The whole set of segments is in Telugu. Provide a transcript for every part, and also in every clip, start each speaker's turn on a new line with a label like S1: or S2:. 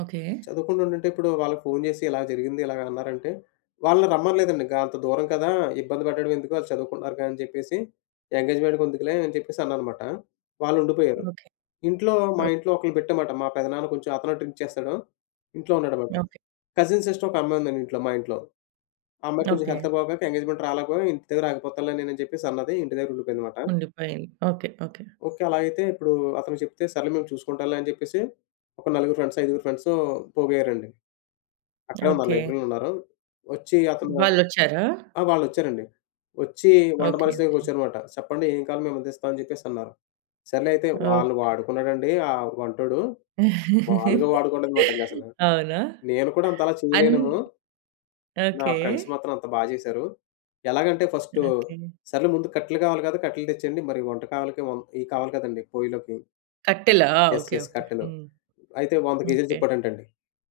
S1: ఓకే.
S2: చదువుకుంటుంటుంటే ఇప్పుడు వాళ్ళకి ఫోను జేసి, ఇలా జరిగింది, ఇలాగన్నారంటే వాళ్ళని రమ్మనలేదండింగ. గా అంతా దూరం కదా! ఇబ్బంది పెట్టడడం ఎందుకు? ఆళ్ళు చదువుకుంటున్నారు కదా! అని చెప్పేసి ఎంగేజ్‌మెంట్‌కెందుకులే అని చెప్పేసి అన్నాను మాట. వాళ్ళుండిపోయారు.
S1: ఓకే,
S2: ఇంట్లో మా
S1: ఓహ్!
S2: ఇంట్లో ఒకల్ని పెట్టామన్మాట, మా పెదనాన్న కొంచెం అతనూ డ్రింక్ చేస్తాడు. ఇంట్లో ఉన్నాడన్నమాట.
S1: ఓకే.
S2: కజిన్ సిస్టర్ ఒక అమ్మాయుందండి ఇంట్లో మా ఇంట్లో. ఆ అమ్మాయికి కొంచెం హెల్త్
S1: ఓకే.
S2: బాగోక ఎంగేజ్‌మెంట్‌కి రాలేకపోయి, "ఇంటి దగ్గర ఆగిపోతానులే నేను" అని చెప్పేసి అన్నది, ఇంటి దగ్గరుండిపోయిందన్నమాట.
S1: ఉండిపోయింది. ఓకే. ఓకే.
S2: ఓకే, అలా అయితే ఇప్పుడు అతను చెప్తే "సరేలే మేము చూసుకుంటాంలే" అని జెప్పేసి, ఒక నలుగురు ఫ్రెండ్సు, ఐదుగురు ఫ్రెండ్సు పోగయ్యారండి. అక్కడే ఉన్నారు,
S1: ఓకే.
S2: లైబ్రరీలో ఉన్నారు. ఒచ్చి అతను
S1: వాళ్ళొచ్చారా?
S2: ఆ! వాళ్ళొచ్చారండి. ఒచ్చి వంట
S1: ఓకే,
S2: మనిషి
S1: ఓకే.
S2: దగ్గరకొచ్చారు మాట. "సేప్పండి, ఏం కావాలి? మేమందిస్తాం." అని జెప్పేసన్నారు. సర్లే అయితే, వాళ్ళు
S1: ఓకే.
S2: వాడుకున్నాడండి! ఆ వంటోడు! మామూలుగా వాడుకోలేదన్నమాట ఇంగసలు!
S1: అవునా?
S2: నేను కూడా అంతలా
S1: అన్
S2: చేయలేనేమో. నా
S1: ఓకే.
S2: ఫ్రెండ్స్ మాత్రం అంత బాగా చేశారు. ఎలాగంటే ఫస్ట్
S1: ఓకే.
S2: సరేలే ముందు కట్టెలు కావాలి కదా! కట్టెలు తెచ్చేయండి మరి, వంట కావాలికి ఇయి కావాలి కదండీ పొయ్యిలోకి.
S1: కట్టెలా?
S2: Yes,
S1: okay,
S2: yes.
S1: ఓకే.
S2: కట్టెలు.
S1: హ్మ్.
S2: అయితే 100 కేజీలు
S1: ఓకే.
S2: చెప్పాడంటండి.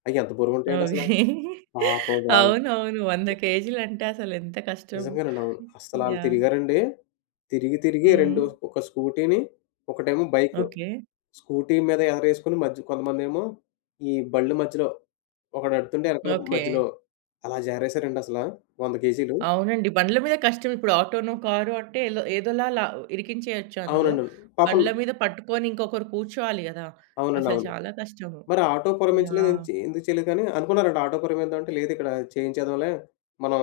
S2: అయ్యెంత బరువు ఉంటాయండి అసలా! పాపం వాళ్ళు!
S1: అవునవును. 100
S2: ఓ
S1: కేజీలంటే అసలెంత కష్టం.
S2: నిజంగానండి! అవును. అసలు ఆళ్ళు
S1: యాహ్!
S2: తిరిగారండి. తిరిగి తిరిగి రెండు
S1: హ్మ్.
S2: ఒక స్కూటీని ఒకటేమో బైకు.
S1: ఓకే.
S2: స్కూటీ మీద ఎదరేసుకొని మధ్య కొంతమందేమో ఈ బండ్లు మధ్యలో ఒకడు ఎడ్తుంటే వెనకాల
S1: ఓకే.
S2: మధ్యలో అలా జారేశారండి అసలా 100 కేజీలు.
S1: అవునండి. బండ్ల మీద కష్టం. ఇప్పుడు ఆటోనో, కారో అంటే ఎల్లో ఏదోలా ఇరికించేయొచ్చందులో.
S2: అవునండి. పాపం
S1: బండ్ల మీద పట్టుకొని ఇంకొకరు కూర్చోవాలి గదా!
S2: అవునండి.
S1: అసలు
S2: అవును.
S1: చాలా కష్టము.
S2: మరి ఆటో పురమాయించలేదు, ఎ
S1: యాహ్!
S2: ఎందుకు చేయలేదని అనుకున్నారంట. ఆటో పురమాయిద్దాం అంటే లేదిక్కడ చేయించేద్దాంలే. మనం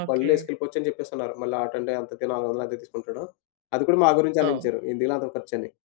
S1: ఓకే.
S2: బండ్లేసుకెళ్ళిపోవచ్చని చెప్పేసన్నారు. మళ్ళా ఆటో అంటే ఎంతకి నాలుగొందలెంతో తీసుకుంటాడు. అది కూడా మా గురించే
S1: అవును.
S2: ఆలోచించారు, ఎందుకులే అంత ఖర్చని.